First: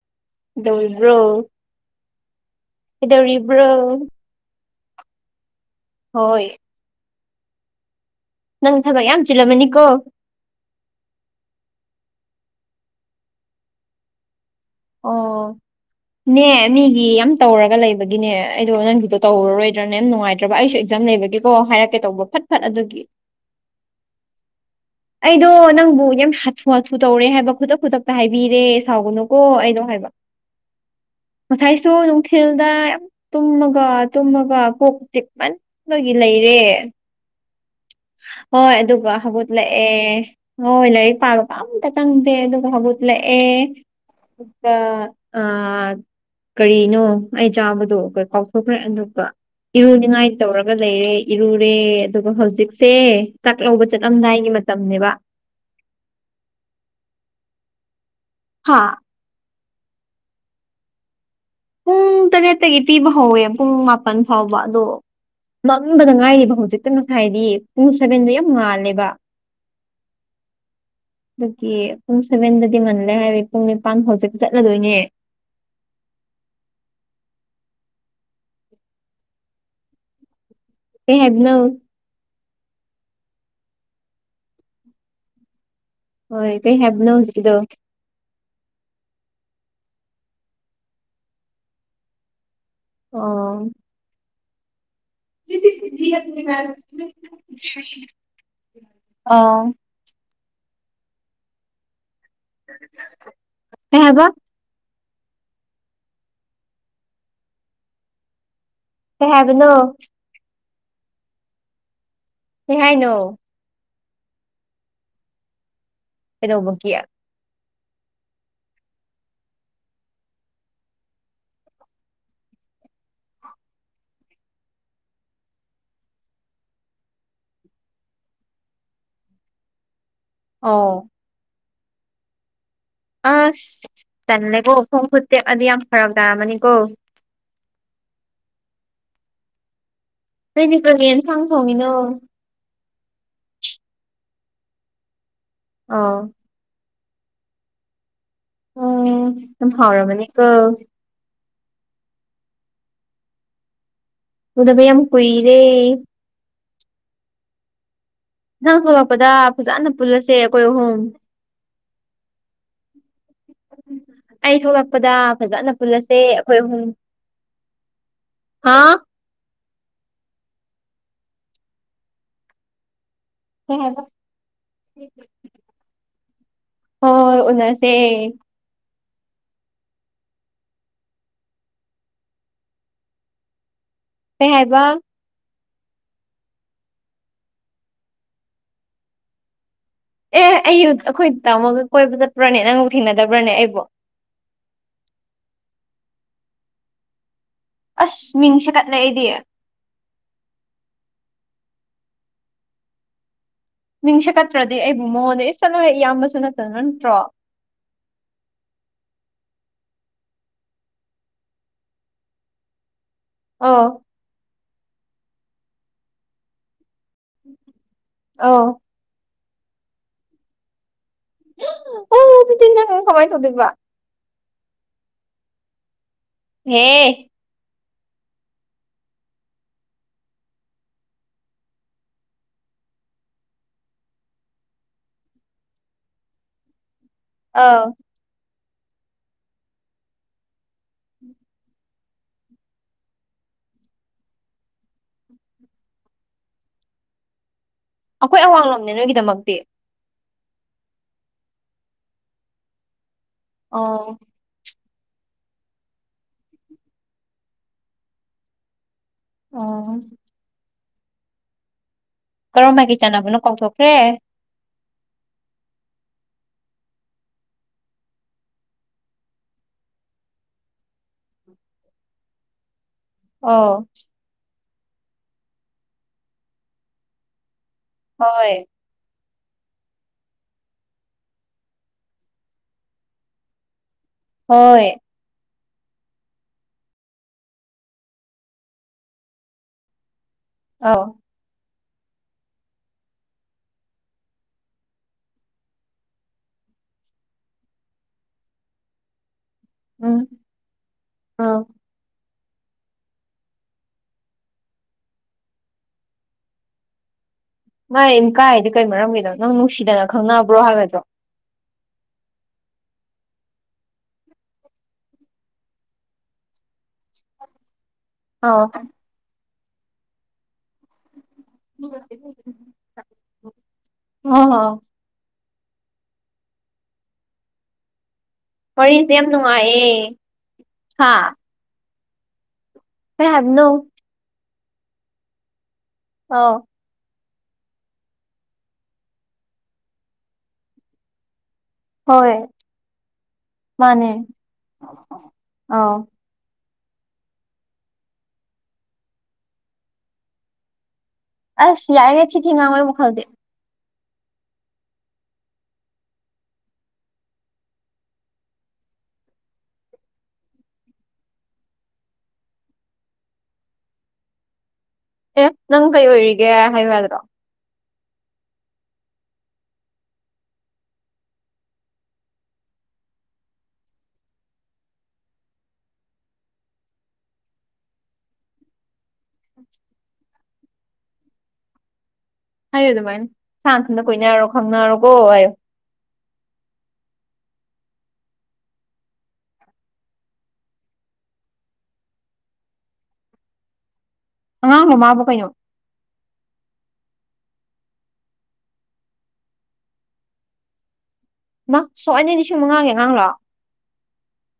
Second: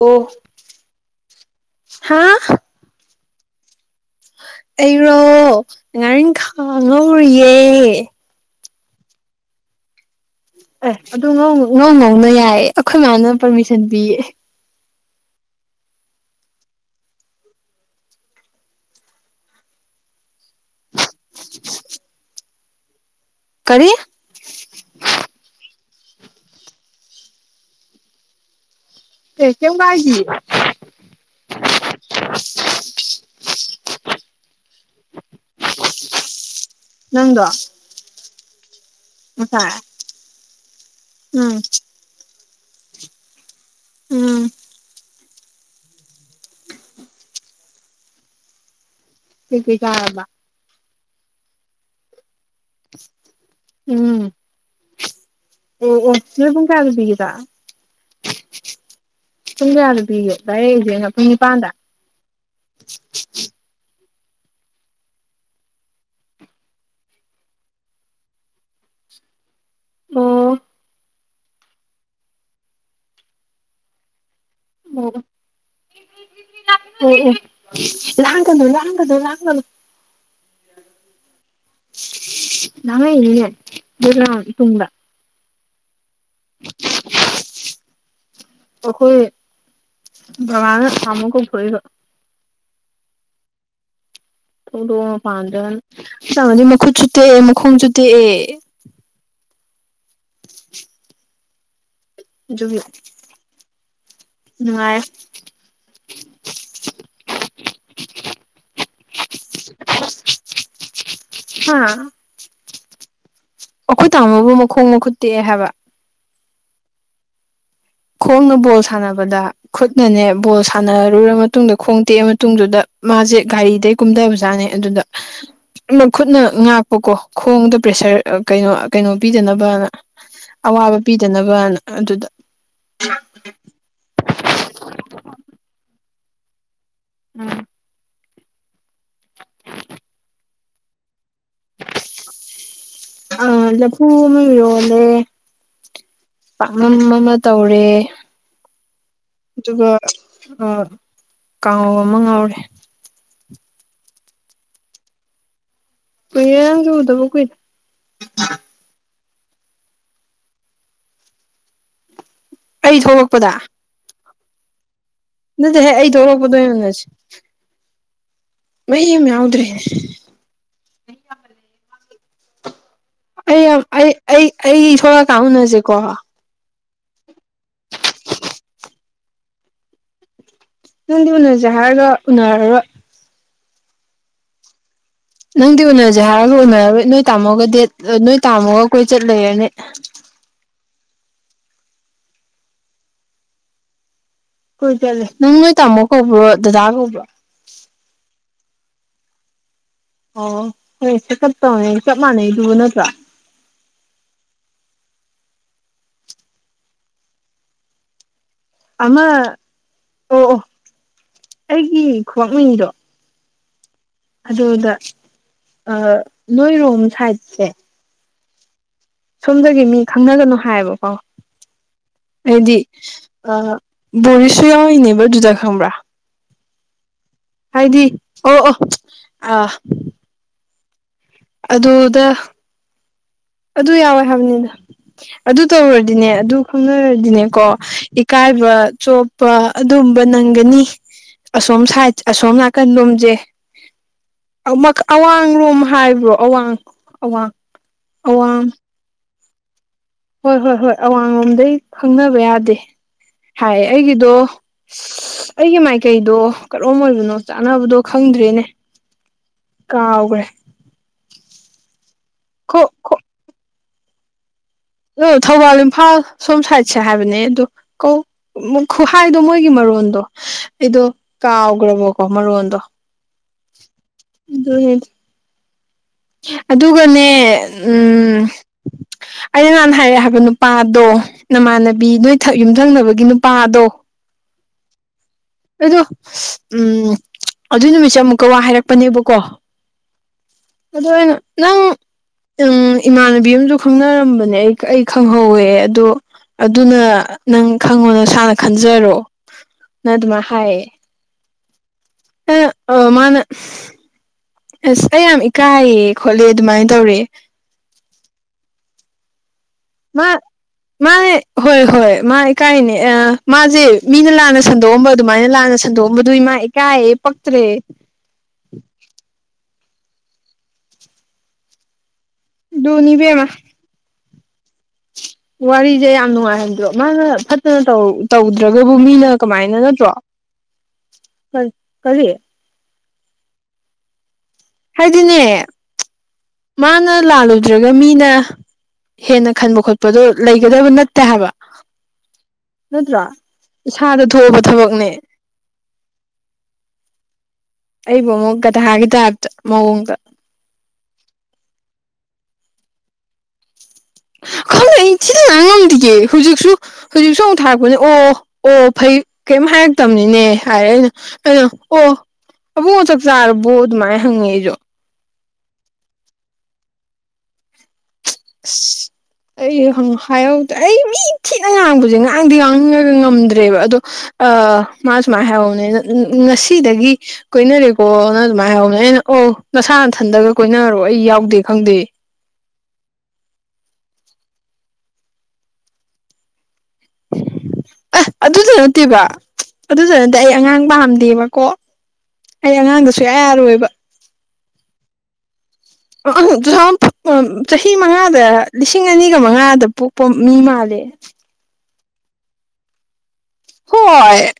ꯑꯣ ꯗꯧꯔꯤꯕ꯭ꯔꯣ ꯍꯥ ꯀꯩꯗꯧꯔꯤꯕ꯭ꯔꯣ ꯑꯩꯔꯣ ꯉꯥꯔꯤꯟ ꯍꯣꯏ ꯈꯥ ꯉꯧꯔꯤꯌꯦ ꯅꯪ ꯊꯕꯛ ꯌꯥꯝ ꯆꯤꯜꯂꯝꯃꯅꯤꯀꯣ ꯑꯦ ꯑꯗꯨ ꯉꯧ ꯉꯧ ꯉꯧꯅ ꯌꯥꯏꯌꯦ ꯑꯈꯣꯏ ꯃꯥꯅ ꯄꯥꯔꯃꯤꯁꯟ ꯄꯤꯌꯦ ꯑꯣ ꯅꯦ ꯃꯤꯒꯤ ꯌꯥꯝ ꯇꯧꯔꯒ ꯂꯩꯕꯒꯤꯅꯦ ꯑꯩꯗꯣ ꯅꯪꯒꯤꯗꯣ ꯇꯧꯔꯔꯣꯏꯗ꯭ꯔꯥꯅꯦ ꯌꯥꯝ ꯅꯨꯡꯉꯥꯏ ꯅꯠꯇ꯭ꯔꯕ ꯑꯩꯁꯨ ꯑꯦꯛꯖꯥꯝ ꯂꯩꯕꯒꯤꯀꯣ ꯍꯥꯏꯔꯛꯀꯦ ꯇꯧꯕ ꯐꯠ ꯐꯠ ꯑꯗꯨꯒꯤ ꯀꯔꯤ ꯑꯩꯗꯣ ꯅꯪꯕꯨ ꯌꯥꯝ ꯍꯥꯊꯨ ꯍꯥꯊꯨ ꯇꯧꯔꯦ ꯍꯥꯏꯕ ꯈꯨꯗꯛ ꯈꯨꯗꯛꯇ ꯍꯥꯏꯕꯤꯔꯦ ꯁꯥꯎꯒꯅꯨꯀꯣ ꯑꯦ ꯀꯩꯝ ꯑꯩꯩꯗꯣ ꯍꯥꯏꯕ ꯀꯥꯏꯗꯤꯌꯦ ꯉꯁꯥꯏꯁꯨ ꯅꯨꯡꯊꯤꯜꯗ ꯌꯥꯝ ꯇꯨꯝꯃꯒ ꯇꯨꯝꯃꯒ ꯀꯣꯛ ꯆꯤꯛꯃꯟꯕꯒꯤ ꯂꯩꯔꯦ ꯅꯪꯗꯣ ꯍꯣꯏ ꯑꯗꯨꯒ ꯉꯁꯥꯏ ꯍꯧꯒꯠꯂꯛꯑꯦ ꯍꯣꯏ ꯂꯥꯏꯔꯤꯛ ꯄꯥꯕ ꯎꯝ ꯄꯥ ꯑꯝ ꯇ ꯆꯪꯗꯦ ꯑꯗꯨꯒ ꯍꯧꯒꯠꯂꯛꯑꯦ ꯎꯝ ꯑꯗꯨꯒ ꯑꯥ ꯀꯔꯤꯅꯣ ꯑꯩ ꯆꯥꯕꯗꯣ ꯑꯩ ꯀꯥꯎꯊꯣꯛꯈ꯭ꯔꯦ ꯑꯗꯨꯒ ꯀꯩꯀꯩ ꯆꯥꯔꯕ ꯏꯔꯨꯅꯤꯡꯉꯥꯏ ꯇꯧꯔꯒ ꯂꯩꯔꯦ ꯏꯔꯨꯔꯦ ꯑꯗꯨꯒ ꯍꯧꯖꯤꯛ ꯁꯦ ꯆꯥꯛ ꯂꯧꯕ ꯎꯝ ꯆꯠꯂꯝꯗꯥꯏꯒꯤ ꯃꯇꯝꯅꯦꯕ ꯑꯣ ꯑꯣ ꯅꯣꯏ ꯄꯨꯡ ꯀꯥꯌꯗ ꯄꯤꯒꯦ ꯆꯥꯛ ꯍꯥ ꯄꯨꯡ ꯀꯌꯥꯗ ꯄꯤꯒꯦ ꯂꯗꯥꯔꯛꯏꯁꯦ ꯄꯨꯡ ꯅꯤꯄꯥꯟꯗ ꯄꯨꯡ ꯇꯔꯦꯠꯇꯒꯤ ꯄꯤꯕ ꯍꯧꯋꯦ ꯄꯨꯡ ꯃꯥꯄꯜ ꯐꯥꯎꯕ ꯑꯗꯣ ꯃꯝꯕꯗ ꯉꯥꯏꯔꯤꯕ ꯍꯧꯖꯤꯛꯇ ꯉꯁꯥꯏꯗꯤ ꯄꯨꯠ ꯁꯕꯦꯟꯗꯣ ꯌꯥꯝ ꯉꯥꯜꯂꯦꯕ ꯑꯣ ꯑꯗꯨꯒꯤ ꯄꯨꯡ ꯁꯚꯦꯟꯗꯗꯤ ꯉꯜꯂꯦ ꯍꯥꯏꯔ ꯄꯨꯡ ꯅꯤꯄꯥꯟ ꯍꯧꯖꯤꯛ ꯆꯠꯂꯗꯣꯏꯅꯦ ꯎꯝ ꯎꯝ ꯂꯥꯡꯒꯅꯣ ꯂꯥꯡꯒꯅꯣ ꯂꯥꯡꯒꯅꯣ ꯀꯩ ꯍꯥꯏꯕꯅꯣ ꯂꯥꯡꯉꯛꯏꯅꯤꯅꯦ ꯕꯦꯛꯒꯎꯟ ꯇꯨꯡꯗ ꯍꯣꯏ ꯀꯩ ꯍꯥꯏꯕꯅꯣ ꯍꯧꯖꯤꯛꯀꯤꯗꯣ ꯑꯩꯈꯣꯏ ꯕꯕꯥꯅ ꯇꯥꯃꯣ ꯀꯧꯊꯣꯔꯛꯏꯕ ꯑꯣ ꯊꯣꯛꯂꯛꯑꯣ ꯃꯄꯥꯟ ꯃꯗꯤ ꯃꯈꯨꯠꯁꯨ ꯇꯦꯛꯑꯦ ꯃꯈꯣꯡꯁꯨ ꯇꯦꯛꯑꯦ ꯑꯥ ꯑꯗꯨꯒꯤ ꯀꯩ ꯍꯏꯕ ꯅꯨꯡꯉꯥꯏꯌꯦ ꯀꯩ ꯍꯥꯏꯕꯅꯣ [unintelligible] ꯍꯥꯥ ꯀꯩ ꯍꯥꯏꯅꯣ ꯑꯩꯈꯣꯏ ꯇꯥꯝꯃꯣꯕꯨ ꯃꯈꯣꯡ ꯃꯈꯨꯠ ꯇꯦꯛꯑꯦ ꯍꯥꯏꯕ ꯀꯩꯗꯧꯕꯒꯤ ꯈꯣꯡꯅ ꯕꯣꯜ ꯁꯥꯟꯅꯕꯗ ꯈꯨꯠꯅꯅꯦ ꯕꯣꯜ ꯁꯥꯟꯅꯔꯨꯔ ꯃꯇꯨꯡꯗ ꯈꯣꯡ ꯇꯦꯛꯑ ꯃꯇꯨꯡꯗꯨꯗ ꯃꯥꯁꯦ ꯒꯥꯔꯤꯗꯩ ꯀꯨꯝꯊꯕꯖꯥꯠꯅꯦ ꯑꯗꯨꯗ ꯃ ꯈꯨꯠꯅ ꯉꯥꯛꯄꯀꯣ ꯈꯣꯡꯗ ꯄ꯭ꯔꯦꯁꯔ ꯀꯩꯅꯣ ꯀꯩꯅꯣ ꯄꯤꯗꯅꯕꯅ ꯑꯋꯥꯕ ꯑꯣ ꯄꯤꯗꯅꯕꯅ ꯑꯗꯨꯗ ꯑꯁ ꯇꯜꯂꯦꯀꯣ ꯈꯣꯡ ꯈꯨꯠ ꯇꯦꯛꯑꯗꯤ ꯌꯥꯝ ꯐꯔꯛ ꯇꯥꯔꯝꯃꯅꯤꯀꯣ ꯎꯝ ꯅꯣꯏꯗꯤ ꯀꯔꯤ ꯌꯦꯟꯁꯥꯡ ꯊꯣꯡꯉꯤꯅꯣ ꯑ ꯂꯨꯕ ꯑꯃ ꯏꯔꯣꯟꯂꯦ ꯑꯥ ꯄꯥꯛꯅꯝ ꯑꯃ ꯇꯧꯔꯦ ꯎꯝ ꯌꯥꯝ ꯑꯗꯨꯒ ꯍꯥꯎꯔꯝꯃꯅꯤꯀꯣ ꯀꯥꯡꯉꯧ ꯑꯃ ꯉꯧꯔꯦ ꯎꯗꯕ ꯌꯥꯝ ꯀꯨꯏꯔꯦ ꯀꯨꯏꯔꯦ ꯅꯪꯖꯨ ꯎꯗꯕ ꯀꯨꯏ ꯃꯊꯪ ꯊꯣꯛꯂꯛꯄꯗ ꯐꯖꯅ ꯄꯨꯟꯂꯁꯦ ꯑꯈꯣꯏ ꯑꯍꯨꯝ ꯑꯩ ꯊꯣꯛꯂꯛꯄꯗ ꯑꯩ ꯊꯣꯛꯂꯛꯄꯗ ꯐꯖꯅ ꯅꯠꯇꯦꯍꯦ ꯑꯩ ꯄꯨꯜꯂꯁꯦ ꯊꯣꯛꯂꯛꯄꯗ ꯑꯩꯈꯣꯏ ꯑꯣꯏꯅ ꯑꯍꯨꯝ ꯎꯅꯁꯦ ꯍꯥ ꯀꯩꯝ ꯌꯥꯎꯗ꯭ꯔꯦꯅꯦ ꯑꯩ ꯀꯩ ꯌꯥꯝ ꯍꯥꯏꯕ ꯑꯩ ꯑꯩ ꯑꯩ ꯊꯣꯛꯂꯀ ꯎꯅꯁꯤꯀꯣ ꯍꯣꯏ ꯎꯅꯁꯦ ꯅꯪꯗꯤ ꯎꯅꯁꯦ ꯍꯥꯏꯔꯒ ꯎꯅꯔꯔꯣꯏ ꯀꯩ ꯍꯥꯏꯕ ꯅꯪꯗꯤ ꯎꯅꯔꯁꯦ ꯍꯥꯏꯔꯒ ꯎꯅꯔꯔꯣꯏ ꯅꯣꯏ ꯇꯥꯃꯣꯒ ꯗꯦꯠ ꯑ ꯅꯣꯏ ꯇꯥꯝꯃꯣꯒ ꯀꯣꯏ ꯆꯠ ꯂꯩꯔꯅꯤ ꯑꯦ ꯑꯩ ꯑꯩꯈꯣꯏ ꯇꯝꯃꯒ ꯀꯣꯏꯕ ꯆꯠꯄ꯭ꯔꯅꯦ ꯅꯪꯕꯨ ꯊꯦꯡꯅꯗꯕ꯭ꯔꯅꯦ ꯑꯩꯕꯨ ꯀꯣꯏ ꯆꯠꯂꯦ ꯅꯪ ꯅꯣꯏ ꯇꯥꯃꯣ ꯀꯧꯕ꯭ꯔꯣ ꯗꯗꯥ ꯀꯧꯕ꯭ꯔꯣ ꯑꯁ ꯃꯤꯡ ꯁꯦꯀꯠꯂꯦ ꯑꯩꯗꯤ ꯑꯣ ꯍꯣꯏ ꯁꯦꯠꯀꯠ ꯇꯧꯅꯤ ꯆꯞ ꯃꯥꯟꯅꯩꯗꯨꯕꯨ ꯅꯠꯇ꯭ꯔꯥ ꯃꯤꯁꯀꯠꯇ꯭ꯔꯗꯤ ꯑꯩꯕꯨ ꯃꯉꯣꯟꯗ ꯏꯁ ꯆꯠꯂꯨ ꯍꯦ ꯏꯌꯥꯝꯕꯁꯨ ꯅꯠꯇꯅ ꯅꯠꯇ꯭ꯔꯣ ꯑꯃ ꯑꯣ ꯑꯣ ꯑꯩꯒꯤ ꯈꯨꯋꯥꯛꯃꯤꯗꯣ ꯑꯣ ꯑꯗꯨꯗ ꯑꯥ ꯅꯣꯏꯔꯣꯝ ꯁꯥꯏꯠꯁꯦ ꯑꯧ ꯁꯣꯝꯗꯒꯤ ꯃꯤ ꯈꯪꯅꯒꯅꯨ ꯍꯥꯏꯌꯦꯕꯀꯣ ꯑꯣ ꯑꯗꯨꯗꯤ ꯑꯩꯗꯤ ꯅꯪ ꯀꯃꯥꯏ ꯑ ꯇꯧꯗꯣꯏꯕ ꯕꯣꯔꯤꯁ ꯁꯨ ꯌꯥꯎꯔꯤꯅꯦꯕ ꯑꯗꯨꯗ ꯈꯪꯕ꯭ꯔꯥ ꯍꯦ ꯍꯥꯏꯗꯤ ꯑꯣ ꯑꯣ ꯑ ꯑꯗꯨꯗ ꯑꯗꯨ ꯌꯥꯎꯋꯦ ꯍꯥꯏꯕꯅꯤꯅꯗ ꯑꯗꯨ ꯇꯧꯔꯨꯔꯗꯤꯅꯦ ꯑꯗꯨ ꯈꯪꯅꯔꯗꯤꯅꯦꯀꯣ ꯑꯧ ꯏꯀꯥꯏꯕ ꯆꯣꯞꯄ ꯑꯗꯨꯝꯕ ꯅꯪꯒꯅꯤ ꯑꯁꯣꯝ ꯁꯥꯏꯠ ꯑꯁꯣꯝ ꯅꯥꯀꯟ ꯔꯣꯝꯁꯦ ꯑꯝꯃ ꯑꯋꯥꯡꯡꯂꯣꯝ ꯍꯥꯏꯕ꯭ꯔꯣ ꯑꯋꯥꯡ ꯑꯋꯥꯡ ꯑꯩꯈꯣꯏ ꯑꯋꯥꯡ ꯑꯋꯥꯡꯡꯂꯣꯝꯅꯦ ꯅꯣꯏꯒꯤꯗꯃꯛꯇꯤ ꯍꯣꯏ ꯍꯣꯏ ꯍꯣꯏ ꯑꯋꯥ ꯂꯣꯝꯗꯩ ꯈꯪꯅꯕ ꯌꯥꯗꯦ ꯍꯥꯏ ꯑꯣ ꯑꯩꯒꯤꯗꯣ ꯑꯩꯒꯤ ꯃꯥꯏꯀꯩꯗꯣ ꯀꯔꯣꯝ ꯑꯣꯏꯕꯅꯣ ꯆꯥꯅꯕꯗꯣ ꯈꯪꯗ꯭ꯔꯦꯅꯦ ꯑꯣ ꯀꯥꯎꯒ꯭ꯔꯦ ꯀꯔꯣꯝ ꯈꯣ ꯃꯥꯏꯀꯩ ꯆꯥꯟꯅꯕꯅꯣ ꯀꯥꯎꯊꯣꯛꯈ꯭ꯔꯦ ꯑꯣ ꯊꯧꯕꯥꯜ ꯏꯝꯐꯥꯜ ꯁꯣꯝ ꯁꯥꯏꯠꯁꯦ ꯍꯥꯏꯕꯅꯦ ꯑꯗꯣ ꯀꯧ ꯈꯨꯍꯥꯏꯗꯣ ꯃꯣꯏꯒꯤ ꯃꯔꯣꯟꯗꯣ ꯑꯩꯗꯣ ꯀꯥꯎꯈ꯭ꯔꯕꯣꯀꯣ ꯃꯔꯣꯟꯗꯣ ꯑꯣ ꯑꯗꯨꯅꯤ ꯑꯗꯨꯒꯅꯦ ꯎꯝ ꯍꯣꯏ ꯑꯩꯅ ꯅꯍꯥꯟ ꯍꯥꯏꯔꯛꯑꯦ ꯍꯥꯏꯕ ꯅꯨꯄꯥꯗꯣ ꯅꯃꯥꯟꯅꯕꯤ ꯅꯣꯏ ꯌꯨꯝꯊꯪꯅꯕꯒꯤ ꯅꯨꯄꯥꯗꯣ ꯍꯣꯏ ꯑꯗꯣ ꯎꯝ ꯑꯗꯨꯏ ꯅꯨꯃꯤꯠꯁꯦ ꯑꯃꯨꯛꯀ ꯋꯥ ꯍꯥꯏꯔꯛꯄꯅꯦꯕꯀꯣ ꯑꯧ ꯑꯗꯣ ꯑꯩꯅ ꯅꯪ ꯎꯝ ꯏꯃꯥꯟꯅꯕꯤ ꯑꯃꯥꯁꯨ ꯈꯪꯅꯔꯝꯕꯅꯦ ꯑꯩ ꯑꯩ ꯈꯪꯍꯧꯋꯦ ꯑꯗꯣ ꯑꯗꯨꯅ ꯅꯪ ꯈꯪꯉꯣ ꯅꯁꯥꯟꯅ ꯈꯟꯖꯔꯣꯅ ꯑꯗꯨꯃꯥꯏꯅ ꯍꯥꯏꯌꯦ ꯑꯝ ꯑ ꯃꯥꯅ ꯑꯁ ꯑꯩ ꯌꯥꯝ ꯏꯀꯥꯏꯌꯦ ꯈꯣꯠꯂꯦ ꯑꯗꯨꯃꯥꯏꯅ ꯇꯧꯔꯦ ꯃꯥꯅ ꯏꯀꯥꯏ ꯍꯥꯢꯗꯤ ꯀꯩ ꯃꯔꯝꯒꯤꯗꯅꯣ ꯅꯪ ꯅꯨꯡꯁꯤꯗꯅ ꯃꯥ ꯈꯪꯅꯕ꯭ꯔꯣ ꯍꯥꯏꯒꯗ꯭ꯔꯣ ꯃꯟꯅꯦ ꯍꯣꯏ ꯍꯣꯏ ꯃꯥ ꯏꯀꯥꯏꯅꯦ ꯑ ꯃꯥꯁꯦ ꯃꯤꯅ ꯂꯥꯟꯅ ꯁꯟꯗꯣꯛꯑꯝꯕ ꯑꯗꯨꯃꯥꯏꯅ ꯂꯥꯟꯅ ꯁꯟꯗꯣꯛꯑꯝꯕꯗꯨꯏ ꯃꯥ ꯏꯀꯥꯏꯌꯦ ꯄꯛꯇ꯭ꯔꯦ ꯑꯣ [inaudible] ꯑꯗꯨꯅꯤ ꯏꯕꯦꯝꯃ ꯑꯣ [unintelligible] ꯋꯥꯔꯤꯁꯦ ꯌꯥꯝ ꯅꯨꯡꯉꯥꯏ ꯍꯥꯏꯗ꯭ꯔꯣ ꯃꯥꯅ ꯐꯠꯇꯅ ꯇꯧꯔ ꯇꯧꯗ꯭ꯔꯒꯕꯨ ꯋꯥꯔꯤꯁꯦ ꯌꯥꯝ ꯃꯤꯅ ꯀꯃꯥꯏꯅ ꯅꯨꯡꯉꯥꯏꯌꯦ ꯅꯠꯇ꯭ꯔꯣ ꯍꯥ ꯀꯔꯤ ꯍꯦꯕꯅꯣ ꯍꯥꯏꯗꯤꯅꯦ ꯑꯧ ꯃꯥꯅ ꯂꯥꯜꯂꯨꯗ꯭ꯔꯒ ꯃꯤꯅ ꯍꯦꯟꯅ ꯈꯟꯕ ꯈꯣꯠꯄꯗꯣ ꯂꯩꯒꯗꯕ ꯅꯠꯇꯦ ꯍꯥꯏꯕ ꯍꯣꯏ ꯅꯠꯇ꯭ꯔꯥ ꯏꯁꯥꯗ ꯊꯣꯛꯑꯕ ꯊꯕꯛꯅꯦ ꯑꯥꯎ ꯑꯩꯕꯨ ꯑꯃꯨꯛꯒꯗ ꯍꯥꯏꯒꯤ ꯇꯞꯇ ꯃꯑꯣꯡꯗ ꯑꯁ ꯌꯥꯏꯔꯤꯉꯩ ꯊꯤ ꯊꯤ ꯉꯥꯡꯉꯣꯏꯕ ꯈꯪꯗꯦ ꯈꯪꯅ ꯑꯩ ꯊꯤꯗꯅ ꯉꯝꯗꯒꯦ ꯍꯧꯖꯤꯛꯁꯨ ꯍꯧꯖꯤꯛꯁꯨ ꯑꯃꯨꯛ ꯊꯥꯔꯛꯄꯅꯦ ꯑꯣ ꯑꯣ ꯐꯩ ꯀꯔꯤꯝ ꯍꯥꯏꯔꯛꯇꯕꯅꯤꯅꯦ ꯍꯥꯏꯔꯦ ꯑꯩꯅ ꯀꯩꯅꯣ ꯑꯣ ꯑꯕꯨꯉꯣ ꯆꯥꯛ ꯆꯥꯔꯕꯣ ꯑꯗꯨꯃꯥꯏꯅ ꯍꯪꯉꯦ ꯑꯩꯁꯨ ꯑꯦ ꯅꯪ ꯀꯩ ꯑꯣꯏꯔꯤꯒꯦ ꯍꯥꯏꯕ ꯌꯥꯗ꯭ꯔꯣ [inaudible] ꯑꯩ ꯍꯥꯏꯍꯧꯗ꯭ꯔꯦ ꯑꯩ ꯃꯤ ꯊꯤꯠꯅ ꯉꯥꯡꯕꯁꯦ ꯉꯥꯡꯗꯤ ꯉꯥꯡꯉꯒ ꯉꯝꯗ꯭ꯔꯦꯕ ꯑꯗꯣ ꯑ ꯃꯥꯁꯨ ꯃꯥ ꯍꯥꯏꯍꯧꯕꯅꯦ ꯉꯁꯤꯗꯒꯤ ꯀꯣꯏꯅꯔꯦꯀꯣꯅ ꯑꯗꯨꯃꯥꯏꯅ ꯍꯥꯏꯍꯧꯅꯦ ꯑꯩꯅ ꯑꯣ ꯅꯁꯥꯅꯊꯟꯗꯒ ꯀꯣꯏꯅꯔꯣ ꯑꯩ ꯌꯥꯎꯗꯦ ꯈꯪꯗꯦ ꯍꯥꯏꯌꯨ ꯑꯗꯨꯃꯥꯏꯅ ꯁꯥ ꯊꯟꯗ ꯀꯨꯏꯅꯔꯣ ꯈꯪꯅꯔꯣꯀꯣ ꯍꯥꯏꯌꯨ ꯑ ꯑꯗꯨꯗ ꯅꯠꯇꯦꯕ ꯑꯗꯨꯗ ꯅꯠꯇꯦ ꯑꯩ ꯑꯉꯥꯡ ꯄꯥꯝꯗꯦꯕꯀꯣ ꯑꯩ ꯑꯉꯥꯡꯗ ꯁꯨꯛꯌꯥ ꯌꯥꯔꯣꯏꯕ ꯑꯉꯥꯡꯂ ꯃꯃꯥꯕꯨ ꯀꯩꯅꯣ [inaudible] ꯇꯨ ꯊꯥꯎꯖꯟ ꯆꯍꯤ ꯃꯉꯥꯗ ꯂꯤꯁꯤꯡ ꯑꯅꯤꯒ ꯃꯉꯥꯗ ꯄꯣꯛꯄ ꯃꯤ ꯃꯥꯜꯂꯦ ꯃꯥ ꯁꯣꯛ ꯑꯅ ꯂꯤꯁꯤꯡ ꯃꯉꯥꯒꯤ ꯑꯉꯥꯡꯂꯣ ꯍꯣꯏ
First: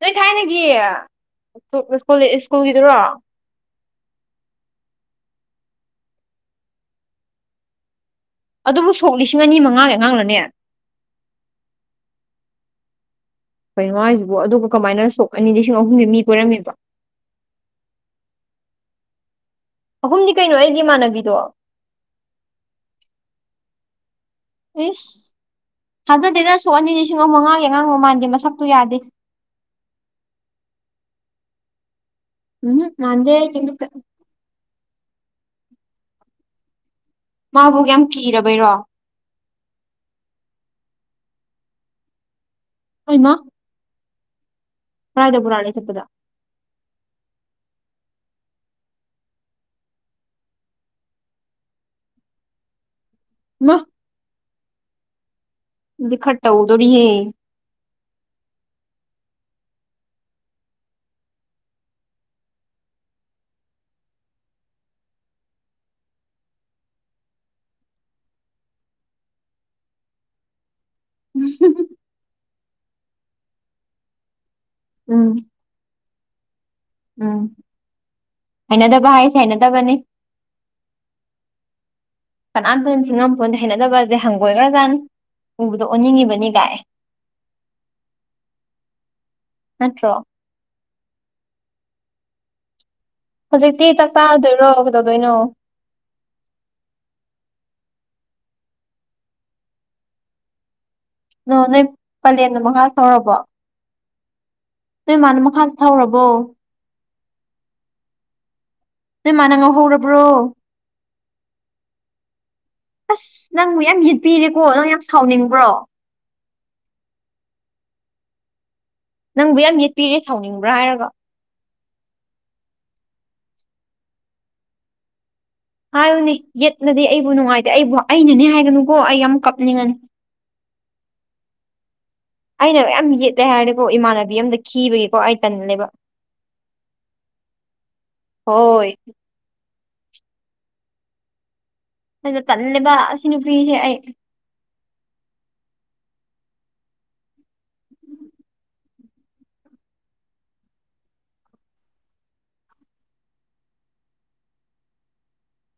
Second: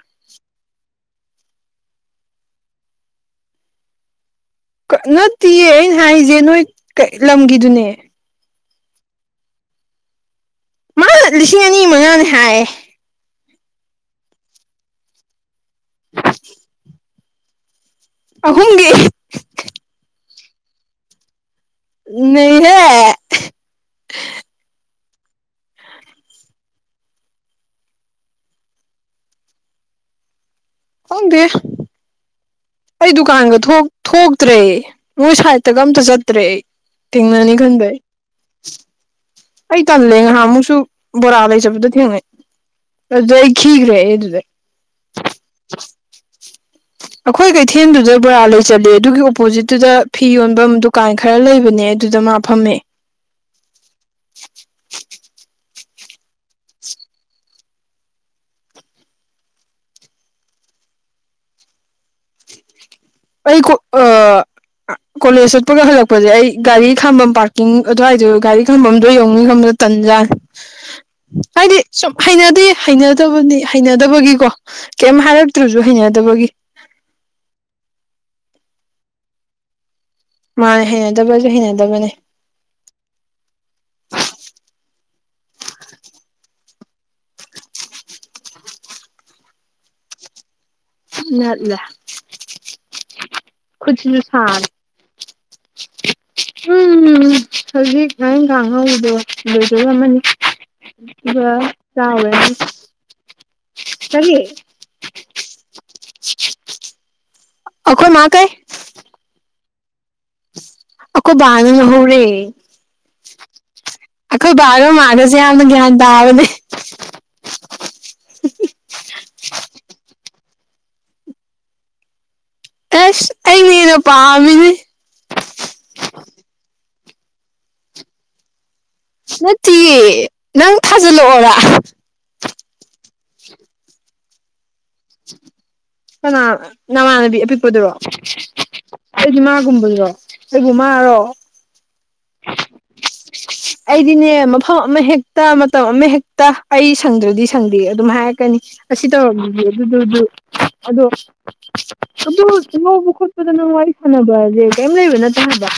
ꯅꯣꯏ ꯊꯥꯏꯅꯒꯤꯣ ꯁ꯭ꯀꯨꯜꯒꯤꯗꯨꯔꯣ ꯅꯠꯇꯤꯌꯦ ꯑꯩꯅ ꯍꯥꯏꯁꯦ ꯅꯣꯏ ꯂꯝꯒꯤꯗꯨꯅꯦ ꯑꯗꯨꯕꯨ ꯁꯣꯛ ꯂꯤꯁꯤꯡ ꯑꯅꯤ ꯃꯉꯥꯒꯤ ꯑꯉꯥꯡꯂꯅꯦ ꯃꯥ ꯂꯤꯁꯤꯡ ꯑꯅꯤ ꯃꯉꯥꯅꯤ ꯍꯥꯏꯌꯦ ꯀꯩꯅꯣ ꯍꯣꯏꯁꯤꯕꯨ ꯑꯗꯨꯒ ꯀꯃꯥꯏꯅ ꯁꯣꯛ ꯑꯅꯤ ꯂꯤꯁꯤꯡ ꯑꯍꯨꯝꯒꯤ ꯃꯤ ꯀꯣꯏꯔꯝꯃꯤꯕ ꯑꯍꯨꯝꯒꯤ ꯑꯍꯨꯝꯗꯤ ꯀꯩꯅꯣ ꯑꯩꯒꯤ ꯏꯃꯥꯟꯅꯕꯤꯗꯣ ꯅꯩꯍꯦ ꯑꯦꯁ ꯊꯥꯖꯗꯦꯅ ꯁꯣꯛ ꯑꯅꯤ ꯂꯤꯁꯤꯡ ꯑ ꯃꯉꯥꯒꯤ ꯑꯉꯥꯡ ꯃꯃꯥꯟꯗꯦ ꯃꯁꯛꯇꯨ ꯌꯥꯗꯦ ꯈꯪꯗꯦ ꯎꯝꯍꯨꯝ ꯑꯩ ꯃꯥꯟꯗꯦ ꯗꯨꯀꯥꯟꯒ ꯊꯣꯛꯇ꯭ꯔꯦ ꯅꯣꯏ ꯁꯥꯏꯗꯠꯇꯒ ꯑꯝꯇ ꯆꯠꯇ꯭ꯔꯦ ꯑꯩ ꯊꯦꯡꯅꯅꯤ ꯃꯥꯕꯨ ꯈꯟꯕꯩ ꯌꯥꯝ ꯀꯤꯔꯕꯩꯔꯣ ꯑꯩ ꯇꯜꯂꯦ ꯉꯥꯏꯍꯥꯛꯃꯨꯛꯁꯨ ꯕꯣꯔꯥ ꯂꯩ ꯆꯠꯕꯗ ꯊꯦꯡꯅꯩ ꯍꯩꯃꯥ ꯑꯗꯨꯗ ꯈꯤꯒ꯭ꯔꯦ ꯑꯩ ꯑꯗꯨꯗꯩ ꯀꯔꯥꯏꯗ ꯕꯣꯔꯥ ꯂꯩ ꯆꯠꯄꯗ ꯑꯩꯈꯣꯏ ꯀꯩꯊꯦꯜꯗꯨꯗ ꯕꯣꯔꯥ ꯂꯩ ꯆꯠꯂꯦ ꯑꯗꯨꯒꯤ ꯑꯣꯄꯣꯖꯤꯠꯇꯨꯗ ꯐꯤ ꯌꯣꯟꯐꯝ ꯗꯨꯀꯥꯟ ꯈꯔ ꯂꯩꯕꯅꯦ ꯑꯗꯨꯗ ꯃꯥ ꯐꯝꯃꯦ ꯅ ꯗꯤ ꯈ ꯇꯧꯗꯣꯔꯤꯍꯦ ꯑꯩ [unintelligible] ꯀꯣꯂꯦꯖ ꯆꯠꯄꯒ ꯍꯜꯂꯛꯄꯁꯦ ꯑꯩ ꯒꯥꯔꯤ ꯈꯥꯝꯕꯝ ꯄꯥꯔꯀꯤꯡ ꯑꯗꯨꯋꯥꯏꯗꯣ ꯒꯥꯔꯤ ꯈꯥꯝꯕꯝꯗꯣ ꯌꯧꯅꯤ ꯈꯟꯕꯗ ꯇꯟꯖꯥꯅꯤ [inaudible] ꯍꯥꯏꯗꯤ ꯁꯨꯝ ꯍꯩꯅꯗꯦ ꯍꯩꯅꯗꯕꯅꯤ ꯍꯩꯅꯗꯕꯒꯤꯀꯣ ꯀꯩꯝ ꯎꯝ ꯍꯥꯏꯔꯛ ꯇꯔꯖꯨ ꯍꯩꯅꯗꯕꯒꯤ ꯎꯝ ꯍꯩꯅꯗꯕ ꯍꯥꯏꯁꯦ ꯍꯩꯅꯗꯕꯅꯤ ꯃꯥꯅꯦ ꯍꯩꯅꯗꯕꯖꯦ ꯍꯩꯅꯗꯕꯅꯦ ꯀꯅꯥꯝꯇꯅ ꯊꯤꯡꯉꯝꯄꯣꯟꯗꯦ ꯍꯩꯅꯗꯕꯖꯦ ꯍꯪꯒꯣꯏꯒ꯭ꯔꯥꯖꯥꯠꯅꯤ ꯎꯕꯗ ꯑꯣꯟꯅꯤꯡꯉꯤꯕꯅꯤ ꯒꯥꯏ [inaudible] ꯅꯠꯇ꯭ꯔꯣ ꯅꯠꯂꯦ ꯍꯧꯖꯤꯛꯇꯤ ꯆꯥꯛ ꯆꯥꯔꯗꯣꯏꯔꯣ ꯀꯩꯗꯧꯗꯣꯏꯅꯣ ꯍꯨꯝ ꯍꯧꯖꯤꯛ ꯉꯥꯔꯤꯡꯈꯥ ꯉꯧꯕꯗꯣ ꯂꯣꯏꯗꯣꯔꯝꯃꯅꯤ ꯗꯨꯒ ꯅꯣ ꯅꯣꯏ ꯆꯥꯎꯔꯅꯤ ꯄꯂꯦꯟꯗꯣ ꯃꯈꯥ ꯊꯧꯔꯕꯣ ꯀꯔꯤ ꯅꯣꯏ ꯃꯥꯅ ꯃꯈꯥꯥꯁꯦ ꯊꯧꯔꯕꯣ ꯑꯩꯈꯣꯏ ꯃꯥ ꯀꯩ ꯅꯣꯏ ꯃꯥꯅ ꯉꯧꯍꯧꯔꯕ꯭ꯔꯣ ꯑꯈꯣ ꯕꯥꯅ ꯉꯍꯧꯔꯦ ꯑꯁ ꯅꯪꯕꯨ ꯌꯥꯝ ꯌꯦꯠꯄꯤꯔꯦꯀꯣ ꯅꯪ ꯌꯥꯝ ꯁꯥꯎꯅꯤꯡꯕ꯭ꯔꯣ ꯇꯥꯔꯅꯦ ꯅꯪꯕꯨ ꯌꯥꯝ ꯌꯦꯠꯄꯤꯔꯦ ꯁꯥꯎꯅꯤꯡꯕ꯭ꯔꯥ ꯍꯥꯏꯔꯒ ꯑꯦꯁ ꯑꯩꯅꯦ ꯍꯦꯟꯅ ꯄꯥꯝꯃꯤꯅꯤ ꯍꯥꯏꯌꯨꯅꯦ ꯌꯦꯠꯅꯗꯤ ꯑꯩꯕꯨ ꯅꯨꯡꯉꯥꯏꯇꯦ ꯑꯩꯕꯨ ꯑꯩꯅꯅꯦ ꯍꯥꯏꯒꯅꯨ ꯅꯠꯇꯤꯌꯦ ꯅꯪ ꯊꯥꯖꯜꯂꯛꯑꯣꯔ ꯑꯩꯅ ꯃꯌꯥꯝ ꯌꯦꯠꯂꯦ ꯍꯥꯏꯔꯗꯤꯀꯣ ꯏꯃꯥꯟꯅꯕꯤ ꯑꯝꯗ ꯀꯤꯕꯩꯀꯣ ꯀꯅꯥ ꯅꯃꯥꯟꯅꯕꯤ ꯑꯄꯤꯛꯄꯗꯨꯔꯣ ꯍꯣꯏ ꯑꯩꯗꯤ ꯃꯥꯒꯨꯝꯕꯗꯨꯔꯣ ꯑꯩꯕꯨ ꯃꯥꯔꯣ ꯑꯩꯗꯣ ꯇꯜꯂꯤꯕ ꯑꯁꯤ ꯅꯨꯄꯤꯁꯦ ꯑꯩ ꯑꯩꯗꯤꯅꯦ ꯃꯐꯝ ꯑꯃ ꯍꯦꯛꯇ ꯃꯇꯝ ꯑꯃ ꯍꯦꯛꯇ ꯑꯩ ꯁꯪꯗ꯭ꯔꯗꯤ ꯁꯪꯗꯦ ꯑꯗꯨꯝ ꯍꯥꯏꯔꯛꯀꯅꯤ ꯑꯁꯤ ꯇꯧꯔꯝꯃꯤꯒꯤ ꯑꯗꯨꯗꯨꯗꯨ ꯑꯗꯣ ꯑꯗꯨ ꯆꯤꯍꯧꯕ ꯈꯣꯠꯄꯗ ꯅꯪ ꯋꯥꯔꯤ ꯁꯥꯟꯅꯕꯖꯦ ꯀꯩꯝ ꯂꯩꯕ ꯅꯠꯇꯦ ꯍꯥꯏꯕ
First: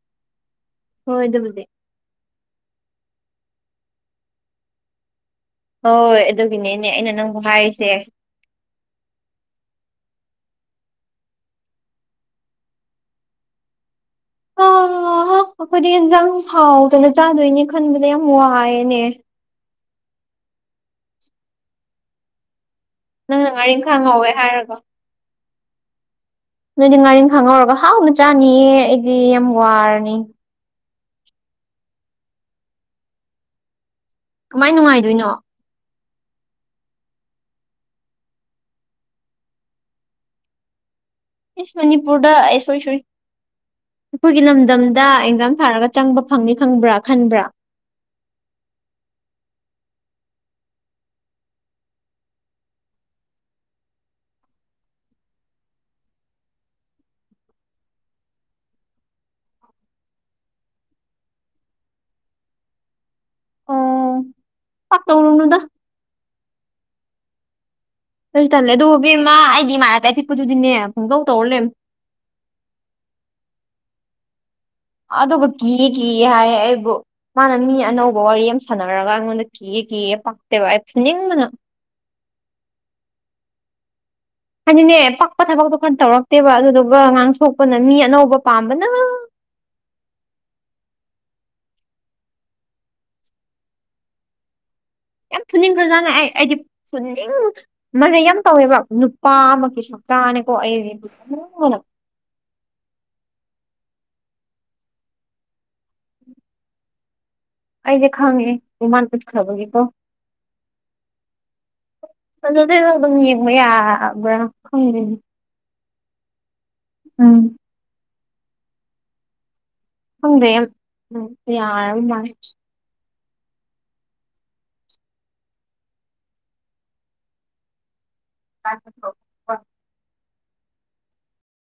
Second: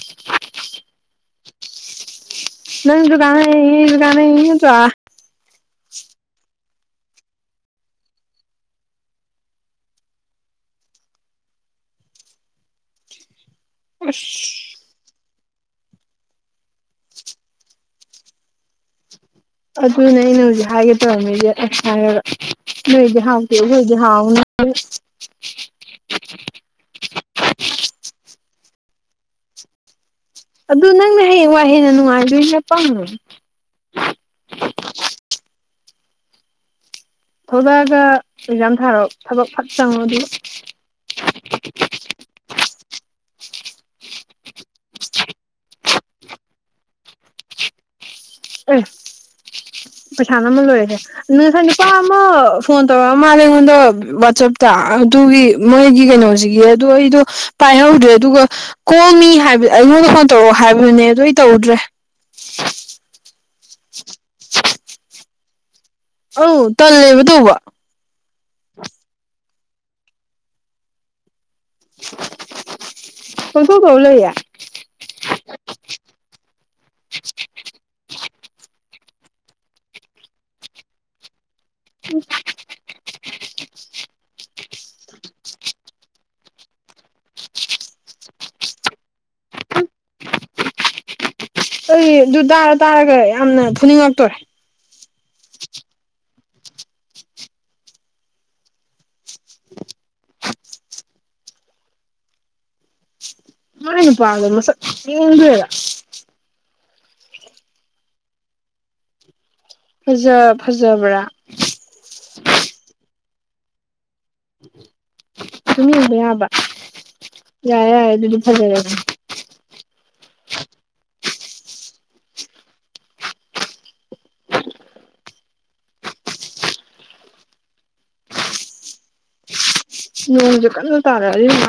ꯍꯣꯏ ꯠ ꯑꯗꯨꯕꯨꯗꯤ ꯅꯪꯖꯖ ꯀꯥꯟꯅꯩ ꯔꯤ ꯖꯨ ꯀꯥꯟꯅꯩ ꯅꯠꯇꯔꯥ ꯍꯣꯏ ꯑꯗꯨꯒꯤꯅꯦꯅꯦ ꯑꯩꯅ ꯅꯪꯕꯨ ꯍꯥꯏꯔꯤꯁꯦ ꯑꯁ ꯑꯩꯈꯣꯏꯗꯤ ꯌꯦꯟꯖꯥꯡ ꯐꯥꯎꯗꯅ ꯆꯥꯗꯣꯏꯅꯦ ꯈꯟꯕꯗ ꯌꯥꯝ ꯋꯥꯏꯑꯦꯅꯦ ꯑꯗꯨꯅꯦ ꯑꯩꯅ ꯍꯧꯖꯤꯛ ꯍꯥꯏꯒꯦ ꯇꯧꯔꯝꯃꯤꯒꯦ ꯑꯁ ꯍꯥꯏꯔꯒ ꯅꯣꯏꯗꯤ ꯅꯪꯅ ꯍꯥꯎꯇꯦ ꯉꯥꯔꯤꯡꯈꯥ ꯑꯈꯣꯏꯗꯤ ꯉꯧꯋꯦ ꯍꯥꯎꯅ ꯍꯥꯏꯔꯒ ꯅꯣꯏꯗꯤ ꯉꯥꯔꯤꯡꯈꯥ ꯉꯧꯔꯒ ꯍꯥꯎꯅ ꯆꯥꯅꯤꯌꯦ ꯑꯩꯗꯤ ꯌꯥꯝ ꯋꯥꯔꯅꯤ ꯑꯗꯨ ꯅꯪꯅ ꯍꯌꯦꯡꯋꯥꯏ ꯍꯦꯟꯅ ꯅꯨꯡꯉꯥꯏꯗꯣꯏꯅꯦ ꯑꯄꯪ ꯀꯃꯥꯏ ꯅꯨꯡꯉꯥꯏꯗꯣꯏꯅꯣ ꯊꯣꯛꯂꯛꯑꯒ ꯑꯦꯛꯖꯥꯝ ꯊꯥꯔꯣ ꯊꯕꯛ ꯐꯛ ꯆꯪꯉꯣ ꯑꯗꯨꯒ ꯏꯁ ꯃꯅꯤꯄꯨꯔꯗ ꯑꯩ ꯁꯣꯔꯤ ꯁꯣꯔꯤ ꯑꯩꯈꯣꯏꯒꯤ ꯂꯝꯗꯝꯗ ꯑꯦꯛꯖꯥꯝ ꯊꯥꯔꯒ ꯆꯪꯕ ꯐꯪꯅꯤ ꯈꯪꯕ꯭ꯔꯥ ꯈꯟꯕ꯭ꯔꯥ ꯑꯦ ꯄꯩꯁꯥ ꯅꯝꯃ ꯂꯣꯏꯔꯦꯍꯦ ꯉꯁꯥꯏ ꯅꯨꯄꯥ ꯑꯃ ꯐꯣꯟ ꯇꯧꯔ ꯃꯥꯜꯂꯦ ꯑꯩꯉꯣꯟꯗ ꯋꯥꯆꯞꯇ ꯑꯗꯨꯒꯤ ꯃꯣꯏꯒꯤ ꯀꯩꯅꯣꯖꯤꯒꯤ ꯑꯗꯣ ꯑꯩꯗꯣ ꯄꯥꯏꯍꯧꯗ꯭ꯔꯦ ꯑꯗꯨꯒ ꯀꯣꯜ ꯃꯤ ꯍꯥꯏꯕ ꯑꯩꯉꯣꯟꯗ ꯐꯣꯟ ꯇꯧꯔꯛꯑꯣ ꯍꯥꯏꯕꯗꯨꯅꯦ ꯑꯗꯨ ꯑꯩ ꯇꯧꯗ꯭ꯔꯦ ꯑꯣ ꯍ ꯄꯥꯛ ꯇꯧꯔꯨꯅꯨꯗ ꯑꯧ ꯇꯜꯂꯦꯕ ꯇꯧꯕ꯫ ꯑꯩꯁꯨ ꯇꯜꯂꯦ ꯑꯗꯨ ꯍꯕꯦꯝꯃ ꯑꯩꯗꯤ ꯏꯃꯥꯅꯕꯤ ꯑꯄꯤꯛꯄꯤꯗꯨꯗꯤꯅꯦ ꯄꯨꯡꯇꯧ ꯇꯧꯔ ꯂꯩꯔꯝꯃꯤ꯫ ꯀꯣꯏ ꯀꯧ ꯀꯧꯔ ꯂꯩꯌꯦ꯫ ꯑꯗꯧꯒ ꯀꯤꯌꯦ ꯀꯤꯌꯦ ꯍꯥꯏꯌꯦ ꯑꯩꯕꯨ꯫ ꯃꯥꯅ ꯃꯤ ꯑꯅꯧꯕ ꯋꯥꯔꯤ ꯌꯥꯝ ꯁꯥꯟꯅꯔꯒ ꯑꯩꯉꯣꯟꯗ ꯀꯤꯌꯦ ꯀꯤꯌꯦ ꯄꯥꯛꯇꯦꯕ ꯑꯩ ꯐꯨꯅꯤꯡꯕꯅ꯫ [unintelligible] ꯍꯥꯏꯗꯤꯅꯦ ꯄꯛꯄ ꯊꯕꯛꯇꯣ ꯈꯔ ꯇꯧꯔꯛꯇꯦꯕ ꯑꯗꯨꯗꯨꯒ ꯉꯥꯡꯊꯣꯛꯄꯅ ꯃꯤ ꯑꯅꯧꯕ ꯄꯥꯝꯕꯅ꯫ ꯑꯩ ꯑꯗꯨ ꯇꯥꯔ ꯇꯥꯔꯒ ꯌꯥꯝꯅ ꯐꯨꯅꯤꯡꯉꯛꯇꯣꯔꯦ꯫ ꯌꯥꯝ ꯐꯨꯅꯤꯡꯈ꯭ꯔꯖꯥꯠꯅꯦ ꯑꯩ ꯑꯩꯗꯤ ꯐꯨꯅꯤꯡ ꯃꯔꯩ ꯌꯥꯝ ꯇꯧꯋꯦꯕ ꯅꯨꯄꯥꯃꯛꯀꯤ ꯁꯛꯇꯥꯅꯦꯀꯣ ꯑꯩ ꯐꯨꯅꯤꯡꯕꯅ꯫ ꯃꯥꯏ ꯅꯨꯄꯥꯗꯣ ꯃꯁꯛ ꯌꯦꯡꯅꯤꯡꯒꯔꯦꯗ꯫ ꯑꯩꯗꯤ ꯈꯪꯉꯦ ꯃꯥꯅ ꯑꯨꯠꯈ꯭ꯔꯕꯒꯤꯀꯣ꯫ ꯐꯖ ꯐꯖꯕ꯭ꯔꯥ꯫ ꯐꯖꯗꯦꯗ ꯑꯗꯨꯝ ꯌꯦꯡꯕ ꯌꯥꯕ꯭ꯔꯥ ꯈꯪꯗꯦꯅꯦ꯫ ꯑꯗꯨꯝ ꯌꯦꯡꯕ ꯌꯥꯕ꯫ ꯎꯝ꯫ ꯌꯥꯔꯦ ꯌꯥꯔꯦ ꯑꯗꯨꯗꯤ ꯐꯖꯔꯗꯤ꯫ ꯍꯪꯗꯦ ꯑꯩ ꯑꯝ ꯌꯥꯔꯕꯃꯥꯜꯂꯦ꯫ [unintelligible] ꯅꯣꯡꯖꯨ ꯀꯟꯅ ꯇꯥꯔꯛꯑꯗꯤ ꯅꯨꯡꯉꯤꯏ